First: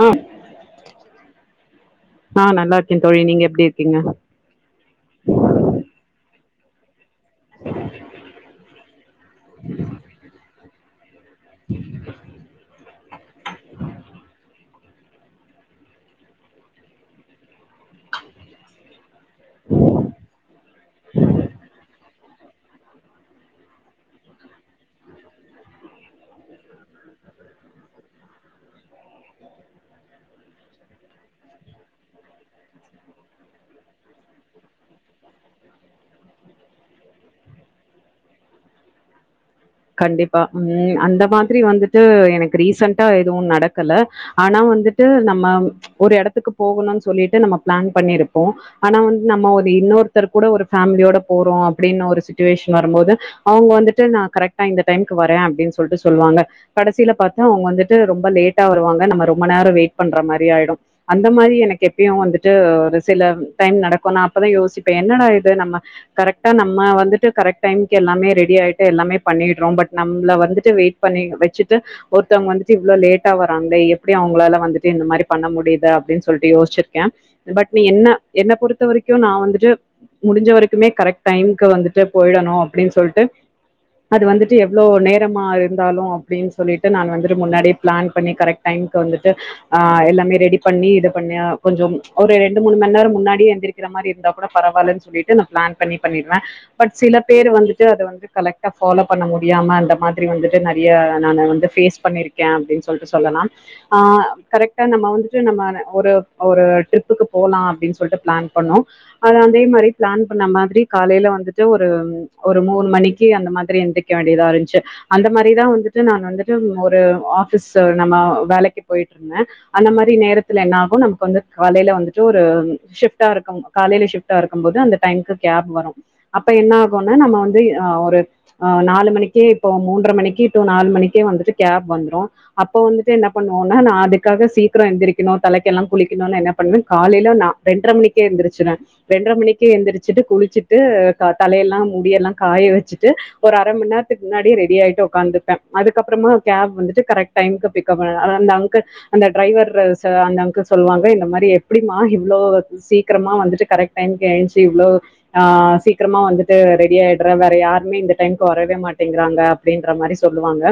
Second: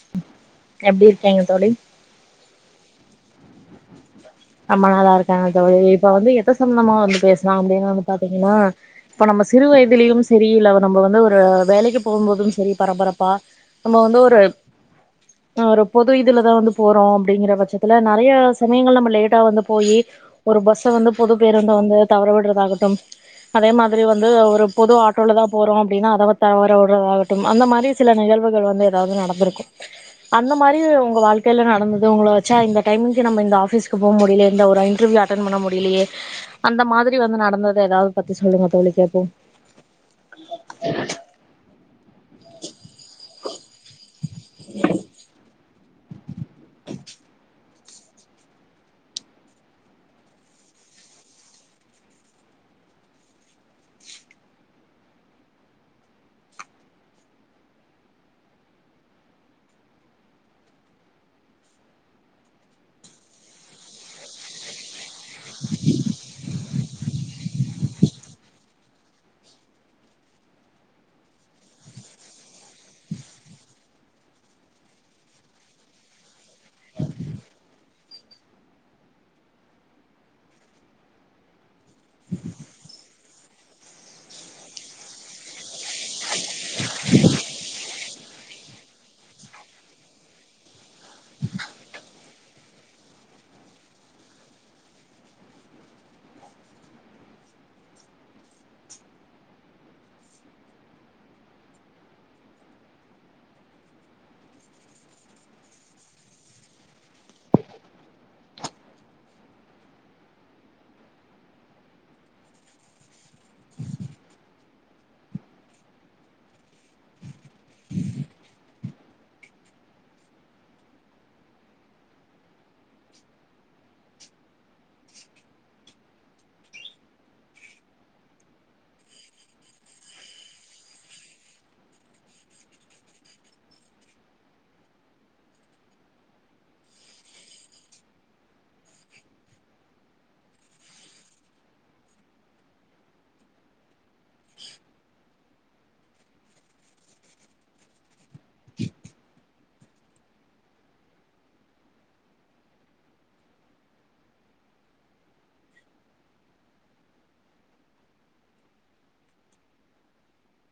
ஆ எப்பிடி இருக்கேங்க தோழி என் தோழி நீங்க எப்பிடி இருக்கீங்க அம்மா நாளா இருக்காங்க தோழி இப்ப வந்து ரத்த சம்னமா வந்து பேசலா அப்படின வந்து பாத்தீங்கன்னா இப்ப நம்ம சிறு வயதிலியு சரியில்ல அவருக் நம்ப வந்து ஒரு ஒரு வேலைக்கு போகுபோது சரி பரபரப்பா நம்ப வந்து ஒரு ஹ ஒரு பொது இதுலதா வந்து போறோ அப்புடிங்கிற பட்சத்துல நறைய சமயங்கள நம்ப லேட் வந்து போய் ஒரு பஸ் [unintelligible] வந்து பொது பேருந்து வந்து தவற விடுறதா ஆகட்டு அதே மாரி வந்து ஒரு பொது ஆட்டோல தா போறோ அப்பிடின்னா அத தவற விடுறதா ஆகட்டு அந்த மாரி சில நிகழ்வுகள் வந்து ஏதாவது நடந்திருக்கும அந்த மாதிரி உங்க வாழ்க்கையில நடந்தது உங்களை வச்சா இந்த டைமி நம்ம இந்த ஆபீஸ் போ முடியலியே ஒரு இண்டர்வியூ அட்டன் பண்ண முடியலியே அந்த மாரி வந்து நடந்தத ஏதாவது பத்தி சொல்லுங்க தோழி கேட்போம் கண்டிப்பா உம் அந்த மாதிரி வந்துட் எனக்கு ரீசன்டா எதுவு நடக்கல ஆனா வந்துட்டு நம்ம ஒரு எடத்துக்கு போகுணுனு சொல்லிட்டு நமக் பிளான் பண்ணிருப்போ ஆனா வந்து நம்ம ஒரு இன்னொருத்தர் கூட ஒரு பேமிலியோட போறோ அப்புடின்னு ஒரு சுச்சுவேஷ வரும்போது அவுங்க வந்துட்டு நான் கரெக்ட் இந்த டைம்க்கு வரே அப்புடினுண சொல்லிட்டு சொல்லுவாங்க கடைசியில பாத்தா அவுங்க வந்துட்டு ரொம்ப லேட்டா வருாங்க நம்ம ரொம்ப நேர வெயிட் பண்ற மாதிரி ஆயிடு அந்த மாதிரி எனக்கு எப்பயு வந்துட்டு ஒரு சில டைம் நடக்கு நா அப்பதா யோசிப்பே என்னட நம்ம கரெக்டா நம்ம அம்மா வந்துட்டு கரெக்ட் டைமுக்கு எல்லாமே ரெடி ஆயிட்டு எல்லாமே பண்ணிறோ பட் நம்ள வந்துட்டு வெயிட் பண்ண வச்சுட்டு ஒருத்தவுங்க எப்பிடி லேட்டா வாங்கவே எப்புடி அவுங்களால வந்து இந்த மாரி பண்ண முடியுது அப்பிடினு சொ சொல்லிட்டு யோசிருக்கே பட் என்ன என்ன பொறுத்த வரைக்கு நா வந்துட்டு முடிஞ்ச வரைக்குமே கரெக்ட் டைம்க்கு வந்துட்டு போயிடணு அப்பிடினு சொல்லிட்டு அது வந்துட்டு எவ்ளோ நேரமா இருந்தாலு அப்புடினு சொல்லிட்டு நா வந்துட்டு முன்னாடி பிளான் பண்ணி கரெக்ட் டைமுக்கு வந்துட்டு ஆஹ எல்லாமே ரெடி பண்ணி இது பண்ண கொஞ்ச ஒரு ரெண்டு மூணு மணி நேர முன்னாடியே எந்திரிக்கிற மாரி இருந்தா கூட பரவாயிலன்னு சொல்லிட்டு நா பிளான் பண்ணி பண்ணிருவே பட் சில பேர் வந்துட்டு அத வந்து கரெக்ட் ஃ பாலோ பண்ண முடியாம அந்த மாதிரி வந்துட்டு நறைய ந பேஸ் பண்ணிருக்கே அப்பிடினு சொல்லிட்டு சொல்லலா ம்ஹ கரெக்டா நம்ம வந்துட்டு நம்ம ஒரு ஒரு ட்ரிப்புக்கு போலா அப்பிடின்டு சொல்லிட்டு பிளான் பண்ணோ அதே மாரி பிளான் பண்ண மாதிரி காலில வந்துட்டு ஒரு ஒரு மூணு மணிக் இப்பிடி அந்த மாதிரி எந்திரிக்க வேண்டியதா இருந்துச்சு அந்த மாரி தா வந்து நா வந்துட்டு ஒரு ஆபிஸ் நம்ம வேலைக்கு போயிட்டு இருந்தே அந்த மாரி நேரத்துல என்ன ஆகு நமக்கு வந்துட்டு காலையில ஸ்ப்டா வந்துட்டு ஒரு இருக்கு காலையில ி இருக்கும் போது அந்த டை கேப் வரும் அப்ப என்ன ஆகும்ன நம்ம வந்து நாலு மணிக்கு இப்ப மூன்ற மணிக்கு டு நாலு மணிக்கே கேப் வந்துரு அப்ப வந்துட்டு என்ன பண்ணுவோனா அதுக்காக சீக்கிர எந்திருக்கனு தலைக்கு குளிக்கனு என்னப்பன்னுவே காலையில ரெண்டர மணிக்கே எஞ்ச்சுட்டு குளிச்சுட்டு தலையெல்லா முடியெல்லா காய வச்சு ஒரு அரை மணி நேர இதுக்கு முன்னாடி ரெடி ஆட்டு உக்காந்து அதுக்கப்புறமா கேப் வந்து கரெக்ட் டை அந்த அங்க அந்த டிரைவர் அந்த அங்கிள் சொல்லுவாங்க இந்த மாரி எப்பிடிமா இவ்ளோ சீக்கிரமா வந்துட்டு கரெக் டை எஞ்ச்சு இவ்ளோஹ சீக்கிரமா வந்துட்டு ரெடி ஆயிடுற வேற யாரு எப்பமே இந்த டைமக்கு வரவே மாட்டேங்கிறாங்க அப்பிடின்ற மாரி சொல்லுவாங்க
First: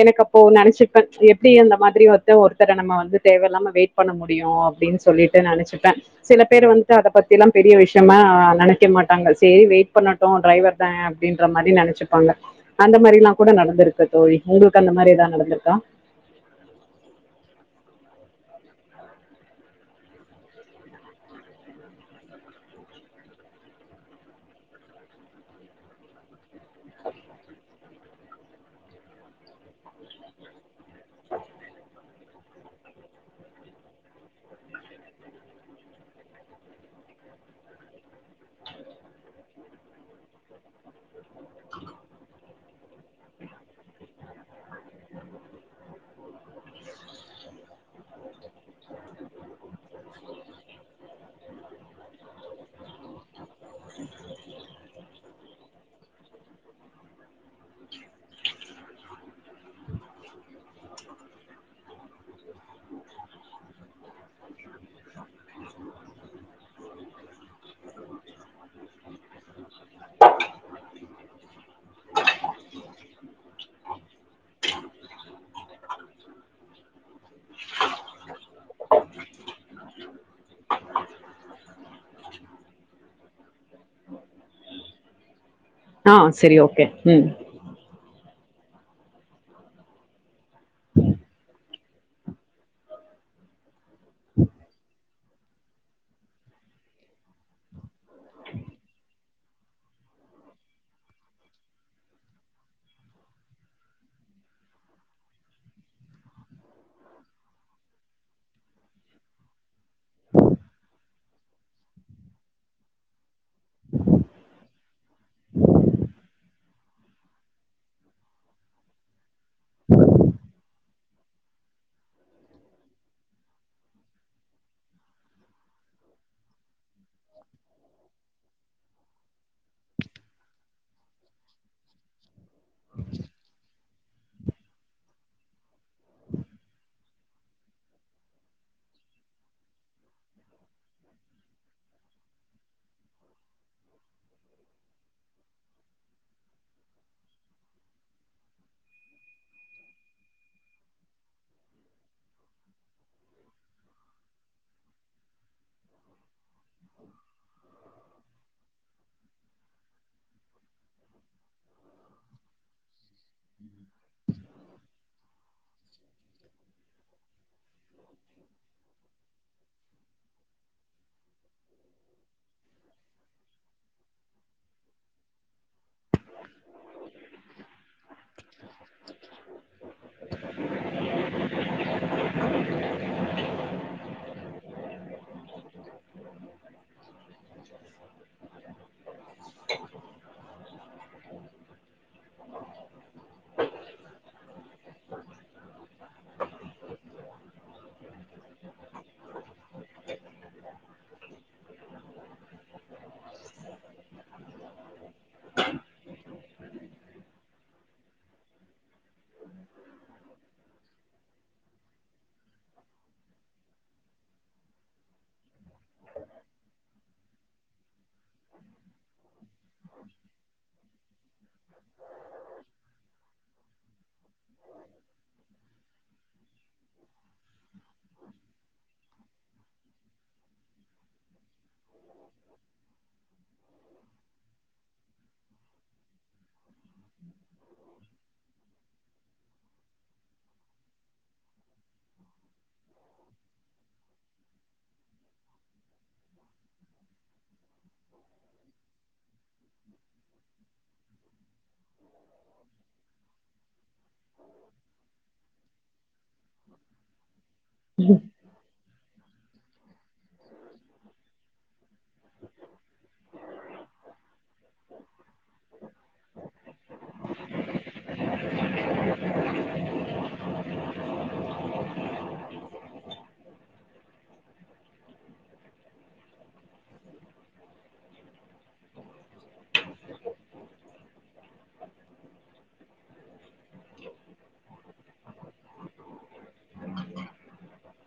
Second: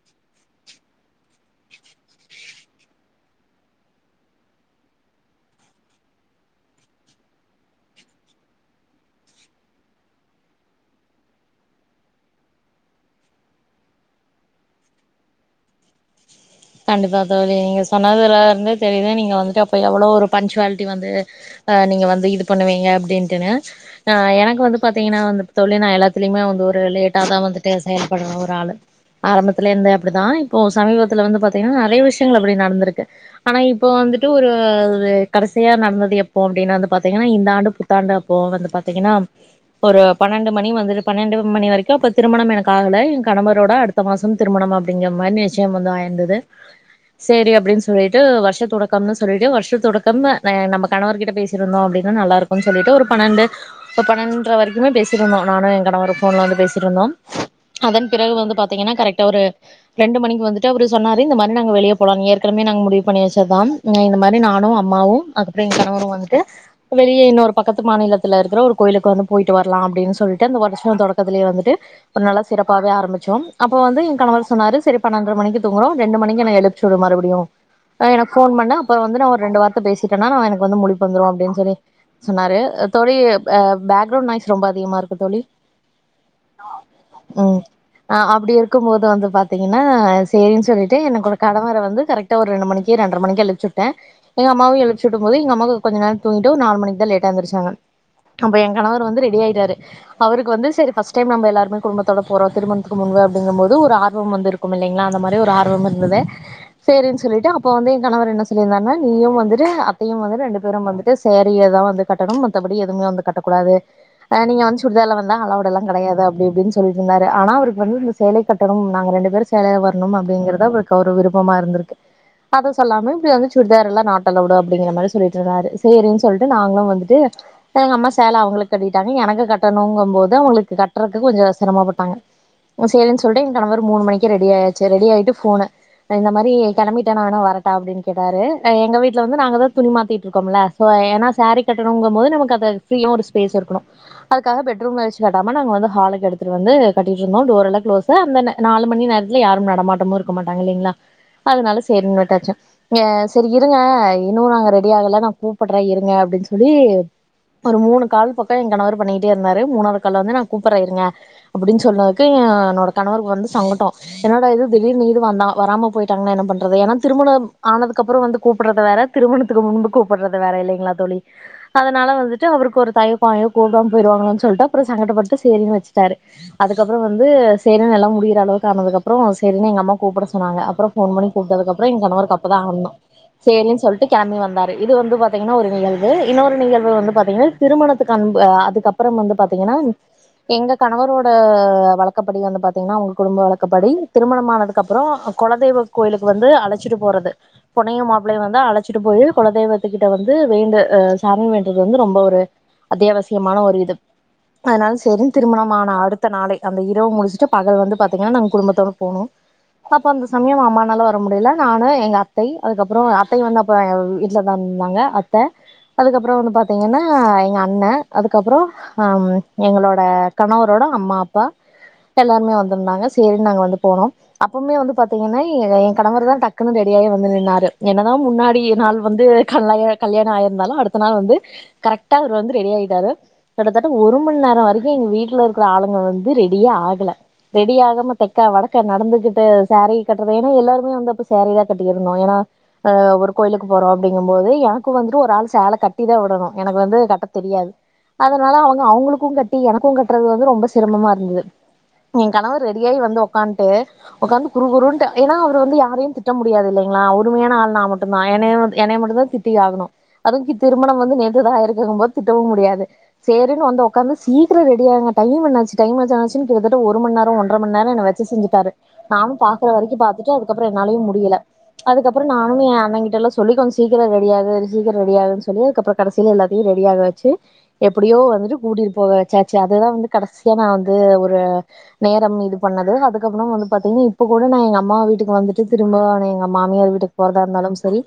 எனக்கு அப்போ நினைச்சப்பே எப்பிடி அந்த மாரி ஒருத்த நம்ப வந்து தேவயில்லாம வெயிட் பண்ண முடியு அப்பிடினு சொல்லிட்டு நெனைச்சுப்பே சில பேர் வந்துட்டு அத பத்தி எல்லா பெரிய விஷயமா நெனைக்க மாட்டாங்கள் சேரி வெயிட் பண்ணட்டு டிரைவர் தானே அப்பிடின்ற மாரி நெனச்சுப்பாங்க அந்த மாரி எல்லா கூட நடந்திருக்கு தோழி உங்களுக்கு அந்த மாரி ஏதானு நடந்திருக்கா கண்டிப்பா தோழி நீங்க சொன்னதுல இருந்து தெரியுத நீங்க வந்துட்டு அப்பே எவ்ளோ ஒரு பன்சுவாலிட்டி வந்து அஹ நீங்க வந்து இது பண்ணுவீங்க அப்பிடின்ட்டுனு ஆஹ எனக்கு வந்து பாத்தீங்கன்னா வந்து தோழி நா எல்லாத்துலயுமே வந்து ஒரு லேட்டா தா வந்துட்டே செயல்படுற ஒரு ஆளு ஆரம்பத்துல இருந்து அப்புடிதா இப்போ சமீபத்துல வந்து பா பாத்தீங்கினா நறைய விஷயங்கள் அப்புடி நடந்திருக்கு ஆனா இப்போ வந்துட்டு ஒரு கடைசியா நடந்தது எப்போ அப்புடினு வந்து பாத்தீங்கினா இந்த ஆண்டு புத்தாண்டு அப்போ வந்து பாத்தீங்கினா ஒரு பன்னெண்டு மணி வந்துட்டு பன்னெண்டு மணி வரைக்கும அப்போ திருமணம் எனக்கு ஆகலை என் கணவரோட அடுத்த மாசம் திருமணம் அப்படிங்கிற மாதிரி நிச்சயம் வந்து ஆயிருந்தது சேரி அப்புடினு சொல்லிட்டு வருஷ தொடக்கம்னு சொல்லிட்டு வருஷ தொடக்க நம்ம கணவ கிட்ட பேசிட்டு இருந்தோ அப்புடின்னு நல்லா இருக்கும்ன்னு சொல்லிட்டு ஒரு பன்னெண்டு ஒரு பன்னெண்ட வரைக்குமே பேசிருந்தோ நானு என் கணவரு போன்ல வந்து பேசிருந்தோ அதன் பிறகு வந்து பாத்தீங்கினா கரெக்டா ஒரு ரெண்டு மணிக்கு வந்துட்டு அவரு சொன்ன இந்த மாரி வெளிய ஏர்கெனமே முடிவு பண்ணவச்சது தா இந்த மாரி நானு அம்மாவு அப்பிடினு வந்துட்டு வெளியே இன்னொரு பக்கத்து மாநிலத்தில இருக்கிற கோயிலுவரோ போயிட்டு வர்லாமுனு சொல்லிட்டு வருஷ தொடக்கத்திலே வந்துட்டு சிறப்பவே ஆரம்பிச்சோம் அப்போ என் கணவர்சொன்னாரு பன்னெரை மணிக்குங்கு தூங்குறோ ரெண்டு மணிக்கு எனக்கு எழுப்பிச்சு விடு மறுபடியு எனக்கு போன் பண்ண அப்புற வந்து நா ஒரு ரெண்டு வார்த்த பேசிட்டேனா ந எனக்கு வந்து முழிப்பு வந்துரு அப்பிடினு சொி சொன்னாரு தோழி பேக்ரவுண்ட் நாய்ஸ் ரொம்ப அதிகமா இருக்கு தோழி ஆஹ சரி ஓகே ம் ஆஹ அப்புடி இருக்கு போது வந்து பாத்தீங்கினா சேரினு சொல்லிட் ஏ என் கடணவர வந்து கரெக்டா ஒரு ரெண்டு மணிக்கு ரெண்ரை மணிக்கு அ சுட்டு எங்க அம்மாவு எழுத் சுடும் போது எங்க அம்மாக்கு கொஞ்ச நேர தூங்கிட்டு நால் மணிக்கு தா லேட்டா எந்திருச்சாங்க நம்ப என் கணவர் வந்து ரெடி ஆயி வந்துட்டாரு அவுருக்கு வந்து சரி பஸ் டை எல்லாருமே குடும்பத்தோடு போறோ திருமணத்து முன்பு ஒரு ஆர்வம் வந்திருக்கு இல்லிங்கிலா அ மாரி ஒரு ஆர்வ ரூமு இருந்தது சேனு சொல்லிட்டு அப்போ வந்து என் கணவர் என்ன சொல்லி இருந்தார்னா வந்துத்தையும் வ ரண்டு பேரும் வந்து சேரிகட்டணும்மத்தபடி எதுவுமே வ கட்டக்கூடாது நீங்க வந்து சுடிதார்ல வந்தா அளவுட எல்லா கெடையாது அப்புடினு சொல்லிருந்தாரு ஆனா அவுருக்கு வந்து இந்த சேலை கட்டணு நாங்க ரெண்டு பேரு சேலைல வரணும் அப்புடிங்கறது விருப்பமா இருந்துருக்கு அதசொல்லாம சுடிதார் நாட் அளவொடு சொல்லிட்டு இருந்தாரு சேரி நாங்களு வந்துட்டு எங்க அம்மா சேல அவுங்களுக்கு கட்டிட்டு வந்து டன் எனக்கு கட்டணுங்க போது அவுங்களுக்கு கட்டுறக்கு கொஞ்ச சிரமப்பட்டாங்க உ சேரி சொல்டே கணவர் மூண்று மணிக்கு ரெடியா ஆயாச்சு ரெடிகிட்டு ஃபோ இந்த மாதிரி கிம்பட்ட நான வேணும் வரட்டா அப்படின்னு கேட்டா எ வீட்டல வந்து நாங்கள்தான் துணிமாத்திட்டு இருக்கோம்ல ஏன்னா சேல கட்டணுங்கும் போது நமக்கு அதை ஃப்ரீயா ஒரு ஸ்பேஸ் இருக்கணும் அதுாக பெட்ரூம்ல வச்சு கட்டாமல் நாங்க வந்து ஹலுக்கு எடுத்துட்டு வந்து கட்டிட்டு இருந்தோம் டோர் எல்லாம் களோஸ் அந்த நாலு மணி நேரத்து யாரும் நடமாட்டமோ இரு அதனால சேரினு விட்டாச்சு சேரி இருங்க இன்னு நாங்க ரெடி ஆகல கூப்புடுற அப்புடினு சொல்லி ஒரு மூணு கால் பக்கம என் கணவர் பண்ணிட்ட இருந்தாரு மூணதுந்து கூப்படுற இருங்க அப்படின்னு சொன்னதுக்கு என்னோட கணவருக்கு வந்து சங்கட்டம் என்னோட இது திடீர் போயானண்றது திமண ஆனதுக்கு அப்புற கூற்ற திருமக்கு முகூறதுற இனால வந்து அவருக்கு ஒரு த கூட போானு அப்புறம் அளவுக்குனதுறம் ச எங்க அம்மா கூப்புடசொன்னாங்க அப்புற போன் பண்ணி கூப்டதுறதுக்கு அப்புற கணவருக்கு அப்பதான்ந்த சனு சொல்லிட்டு கிளம்பி வந்தாருகன்னொருமக்குறீங்க எங்க கணவரோட வழக்கப்படி குடும்ப வழப்படி திருமணமான அதுக்கப்புறம் குலதெய்வ கோயிலுக்கு வந்து அழைச்சிட்டு போறது பொன்னையு மாப்பிளையம வந்து அழைச்சிட்டு போயில் குலதெய்வத்து கிட்ட வந்து வேண்டு அஹ் சரண வேன்றது வந்து ரொம்ப ஒரு அத்தியாவசியமான ஒரு இது அதனால சர ஆகன் திருமணமான அடுத்த நாளை அந்த இரவு முடிச்சுட்டு பகல் வந்து பாத்தீங்கன்னா நாங்க குடும்பத்தோட போகனும்ம் அப்ப அந்த சமயம் அம்மானாலும வர முடியல நானும் எங்க அத்தை அதுக்கப்புறம் அத்தைையும் வந்து அப்ப வீட்டுலதான் இருந்தாங்க அத்தை அதுக்கப்புறம் வந்து பாத்தீங்கன்னா எங்க அண்ணன் அதுக்கப்புறம் எங்களோட கணவரோட அம்மா அப்பா எல்லாருமே வந்துருந்தாங்க சேரின்னு நாங்க வந்து போனோம் அப்பவுமே வந்து பாத்தீங்கினா என் கணவர் தா டக்குன்னு ரெடியாயே வந்து நின்னாரு என்னதான முன்னாடி நாள் வந்து கல் கல்யாணம் ஆயிருந்தாலும் அடுத்த நாள் வந்து கரெக்டா அவர் வந்து ரெடி ஆயிட்டாரு கிட்டத்தட்ட ஒரு மணி நேர வரைக்கு எங்க வீட்டு இருக்கிற ஆளுங்க வந்து ரெடியே ஆகல ரெடி ஆகாம தெக்க வடக்க நடந்துகிட்டு சேரி கட்டுறது ஏன்னா எல்லாருமே வந்து அப்போ சேரி தா கட்டிக்க இருந்தோ ஏன்னாஹ ஒரு கோயிலுக்கு போறோ அப்பிடிங்கும் போது எனக்கு வந்துட்டு ஒரு ஆள் சேலை கட்டி தா விடணு எனக்கு வந்து கட்ட தெரியாது அதனால அவுங்க அவுங்களுக்கு கட்டி எனக்கு கட்டுறது வந்து ரொம்ப சிரமமா இருந்தது என் கணவர் ரெடியாயி வந்து உக்காட்டு உட்கார்ந்து குரு குருன்னா அவர் வந்து யாரையு கட்ட முடியாது இல்லைங்களா உருமையான ஆள் நா மட்டுதா எனைய மட்டும்தா தி ரெடியாகனு அது திருமண வந்து நேத்து தா இருக்கு போது திட்டவும் முடியாது சேரினு உக்கார்ந்து சீக்கிர ரெடியாகுக டைம் என்னாச்சி டைம் என்னாசு ஒரு மணி நேர ஒன்றரை மணி நேர என்ன வச்ச செஞ்டாரு நானும் பாக்குற வரைக்கு பாத்துட்டு அதுக்கப்புற என்னாலயையு முடியல அதுக்கப்புற நானு என் அண்ணன் கிட்டல்லா சொல்லி கொஞ்ச சீக்கிர ரெடிய ஆகுது சீக்கிர ரெடி ஆகுதுன்னு சொல்லி அதுக்கப்புற கடைசியில எல்லாத்தையு ரெடிய ஆாக வச்சு எப்புடியோ வந்துட்டு கூட்டிட்டு போக வச்சாச்சு அதுதா வந்து கடைசியா நா வந்து ஒரு நேர இது பண்ணது அதுக்கப்புற வந்து பாத்தீங்கின்ன இப்ப கூட நா எங்க அம்மா வீட்டுக்கு வந்துட்டு திரும்ப எங்க மாமியார் வீட்டுக்கு போறதா இருந்தாலு சரி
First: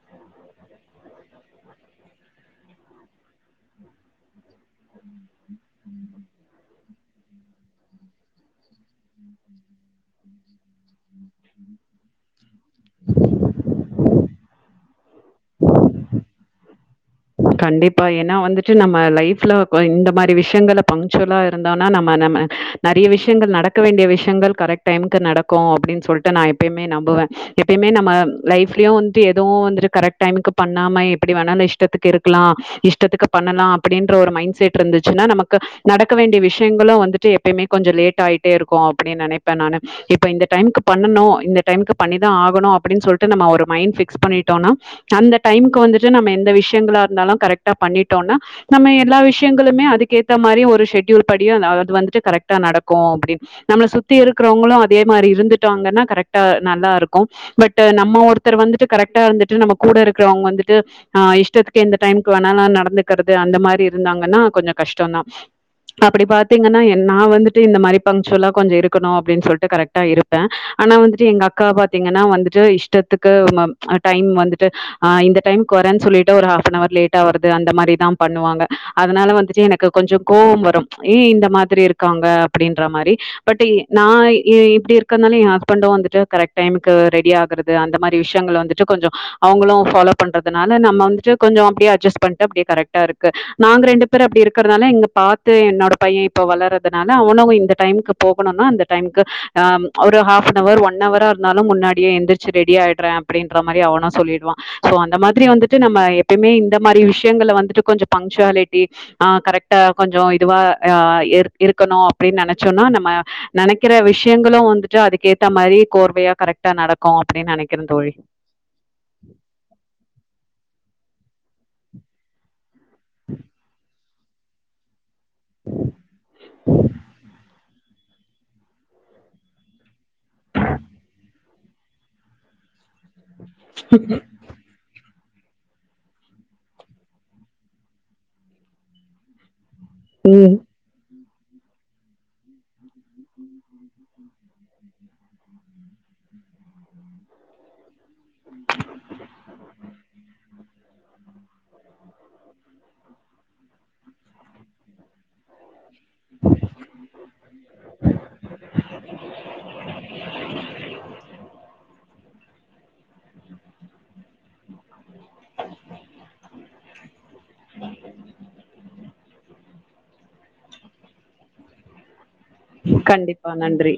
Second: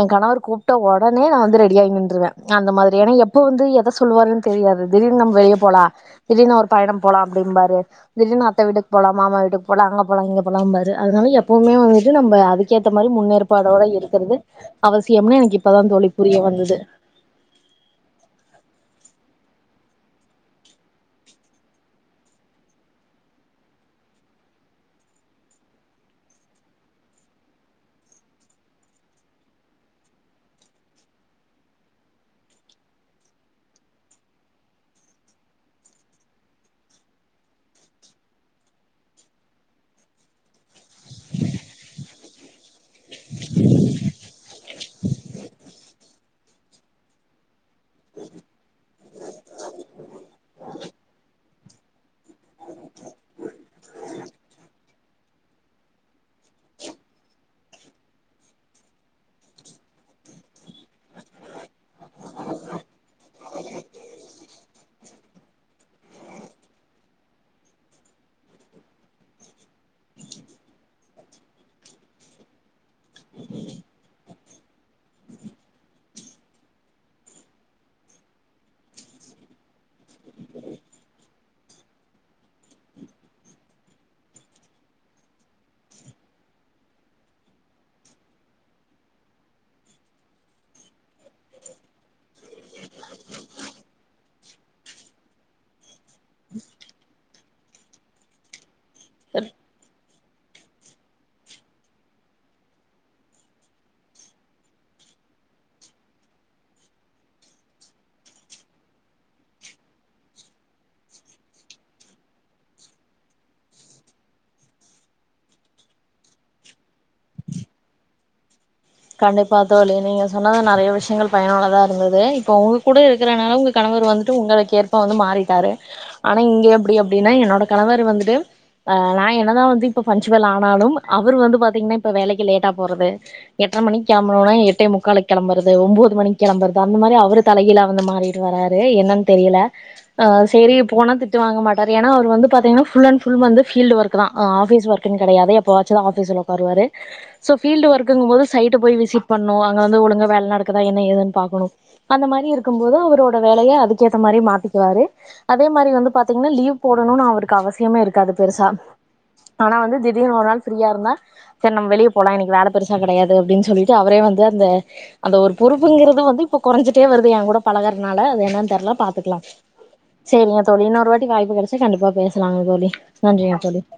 என் கணவர் கூப்பிட்ட உடனே நா வந்து ரெடி ஆகி நின்றுவே அந்த மாதிரியா எப்ப வந்து எத சொல்லுவாருன்னு தெரியாது திடீர்னு நம் வெளியே போலா திடீர்னு அவ ஒரு பயண போலா அப்புடும்பாரு திடீர்னு அத்த வீட்டுக்கு போகலா மாமா வீட்டுக்கு போகலா பழாயங்க பழாம் [unintelligible] அதனால எப்பவுமே வந்துட்டு நம்ம அதுக்கேத்த மாரி முன்னேற்பாடோட இருக்கு இருக்கிறது அவசிய [unintelligible] எம்னா எனக்கு இப்பதான் தோழி புரிய வந்தது கண்டிப்பா ஏன்னா வந்துட்டு நம்ம லைஃப்ல இந்த மாரி விஷயங்க பங்க்சுவலா இருந்தோனா நம்ம நம்ம நறைய விஷயங்கள் நடக்க வேண்டிய விஷயங்கள் கரெக்ட் டைமுக்கு நடக்கு அப்பிடினு சொல்லிட்டு நா எப்பியுமே நம்புவே எப்பியுமே நம்ம லைப்லயு வந்துட்டு எதுவு வந்துட்டு கரெக்ட் டைமுக்கு பண்ணாம எப்படி வேணாலு இஷ்டத்துக்கு இருக்கு இருக்கலா இஷ்டத்துக்கு பண்ணலா அப்பிடின்ற ஒரு மைண்ட செட் இருந்துச்சுன்னா நமக்கு நடக்க வேண்டிய விஷயங்களு வந்துட்டு எப்பியுமே கொஞ்ச லேட் ஆகிட்டே இருக்கு அப்புடினு நெனைப்பேன் ந இப்ப இந்த டைக்கு பண்ணு இந்த டைக்கு பண்ணிதா ஆகணு அப்பிடினு சொல்லி ஒரு மைண்ட் பிக்ஸ் பண்ணிட்டோம்னா அந்த டைமுக்கு வந்துட்டு நம்ம எந்த விஷயங்களா இருந் கரெக்டா பண்ணிடோம்னா நம்ம எல்லா விஷயங்களுமே அதுக்கேத்த மாதிரி ஒரு செடூல் படி வந்து கரெக்டா நடக்கும் அப்படினு நம்மல சுத்தி இருக்கரவங்கலு அதே மாதிரி இருந்துட்டாங்கனா கரெக்டா நல்லா இருக்கும் பட் நம்ம ஒருத்தர் வந்துட்டு கரக்டா இருந்துட்டு நம்ம கூட இருக்கிறவங்க வந்துட்டு இஷ்டத்துக்கு எந்த டைமுக்கு வேணாலாம் நடந்துக்கிறது அந்த மாதிரி இருந்தாங்கன்னா கொஞ்சம் கஷ்டம தான் அப்படி பாத்தீங்கன்னா நான் வந்துட்டு இந்த மாதிரி பங்க்சுவலா கொஞ்சம் இருக்கணும் அப்படின்னு சொல்லிட்டு கரெக்டா இருப்பேன் ஆனா வந்துட்டு எங்க அக்கா பாத்தீங்கன்னா வந்துட்டு இஷ்டத்துக்கு டைம் வந்துட்டு் இந்த டைமுக்கு வரேன்னு சொல்லிட்டு ஒரு லேட் ஆ வரது அந்த மாதிரி தான் பண்ணுவாங்க அதனால வந்துட்டு எனக்கு கொஞ்சம் கோவம் வரும் ஏ இந்த மாதிரி இருக்காங்க அப்படின்ற மாதிரி பட் நான் இப்படி இருக்கிறதுனால என் ஹஸ்பண்டும் வந்துட்டு கரெக்ட் டைமுக்கு ரெடி ஆகுது அந்த மாதிரி விஷயங்கள் வந்துட்டு கொஞ்சம் அவங்களும் பாலோ பண்றதுனால நம்ம வந்துட்டு கொஞ்சம் அப்படியே அட்ஜஸ்ட் பண்ணிட்டு அப்படியே கரெக்டா இருக்கு நாங்க ரெண்டு பேர் அப்படி இருக்கறனால இங்க பார்த்து என்னோட பையன் இப்ப வளர்றதுனால அவனங்க இந்த டைமுக்கு போகணும்னா அந்த டைமுக்கு போகனுமுன்னா ஒரு ஹப்னவர் ஒன் அவரா இருந்தாலும் முன்னாடியே எந்திரிச்சு ரெடி ஆயிடுறேன் அப்படின்ற மாதிரி அவனும் சொல்லிடுவான் சோ அந்த மாதிரி வந்துட்டு நம்ம எப்பயுமே இந்த மாதிரி விஷயங்கள வந்துட்டு கொஞ்சம் பங்க்சுவாலிட்டி ஆஹ் கரெக்டா கொஞ்சம் இதுவா ஆஹ் இருக்கணும் அப்படின்னு நினைச்சோம்ன்னா நம்ம நினைக்கிற விஷயங்களும் வந்துட்டு அதுக்கேத்த மாதிரி கோர்வையா கரெக்டா நடக்கும் அப்படின்னு நினைக்கிறேன் தோழி கண்டிப்பா தோழி நீங்க சொன்னது நிறைய விஷயம் பயனுள்ளதா இருந்தது இப்ப உங்க கூட இருக்கிறனால உங்க கணவர் வந்து உங்களுக்கு ஏற்ப வந்து மாறிட்டாரு ஆனா இங்க எப்படி அப்படின்னா என்னோட கணவர் வந்து நான் என்னதான் வந்து பன்சுவல் ஆனாலும் அவர் வந்து பார்த் பாத்திங்னா இப்ப வேலைக்கு லேட்டா போறது எட்டரை மணிக்கு கெளம்பனும்னா எட்டே முக்காலுக்கு கிளம்புறது ஒன்பது மணிக்கு கிளம்பறது அந்த மாதிரி அவரு தலையில வந்து மாறிட்டு வராரு என்னன்னு தெரியல ஆஹ் ம் சரி போனாது திட்டு வாங்க மாட்டாரு அவர் வந்து பாத்தீனா பல் புல் வந்து பீல்ட் ஒர்க் தான் ஆபிஸ் ஒர்க்னு கிடையாது எப்பயாச்சிதா ஆபிஸ் ஒர்க் வருவாரு சோ பீல்ட் ஒர்க்கு போது சைட் போய் விசிட் பண்ணணும் அங்க வந்து ஒழுங்க வேலை நடக்குதா என்ன ஏதுன்னு பாக்கணும் அந்த மாதிரி இருக்கும்போது அவரோட வேலையை அதுக்கேற்ற மாதிரி மாத்திக்குவாரு அதே மாதிரி வந்து பாத்தீங்கன்னா லீவ் போடணும்னு அவருக்கு அவசியமே இருக்காது பெருசா ஆனா வந்து திடீன்னு ஒரு நாள் ப்ரீயா இருந்தா சரி நம்ம வெளியே போலாம் இன்னக்கு வெளிய போலா வேலை பெருசா அதெல்லா கிடையாது அப்படின்னு சொல்லிட்டு அவரே வந்து அந்த அந்த ஒரு பொறுப்புங்கிறது வந்து இப்ப குறைஞ்சிட்டே வருது என் கூட பழகுறதுனால அது என்னன்ன தெர்ல பாத்துக்கலாம் சரிங்க தோழி இன்ன ஒரு வாட்டி வாய்ப்பு கிடச்ச கண்டிபா பேசு லாங்க தோழி கண்டிப்பா நன்றிங்க தோழி நன்றி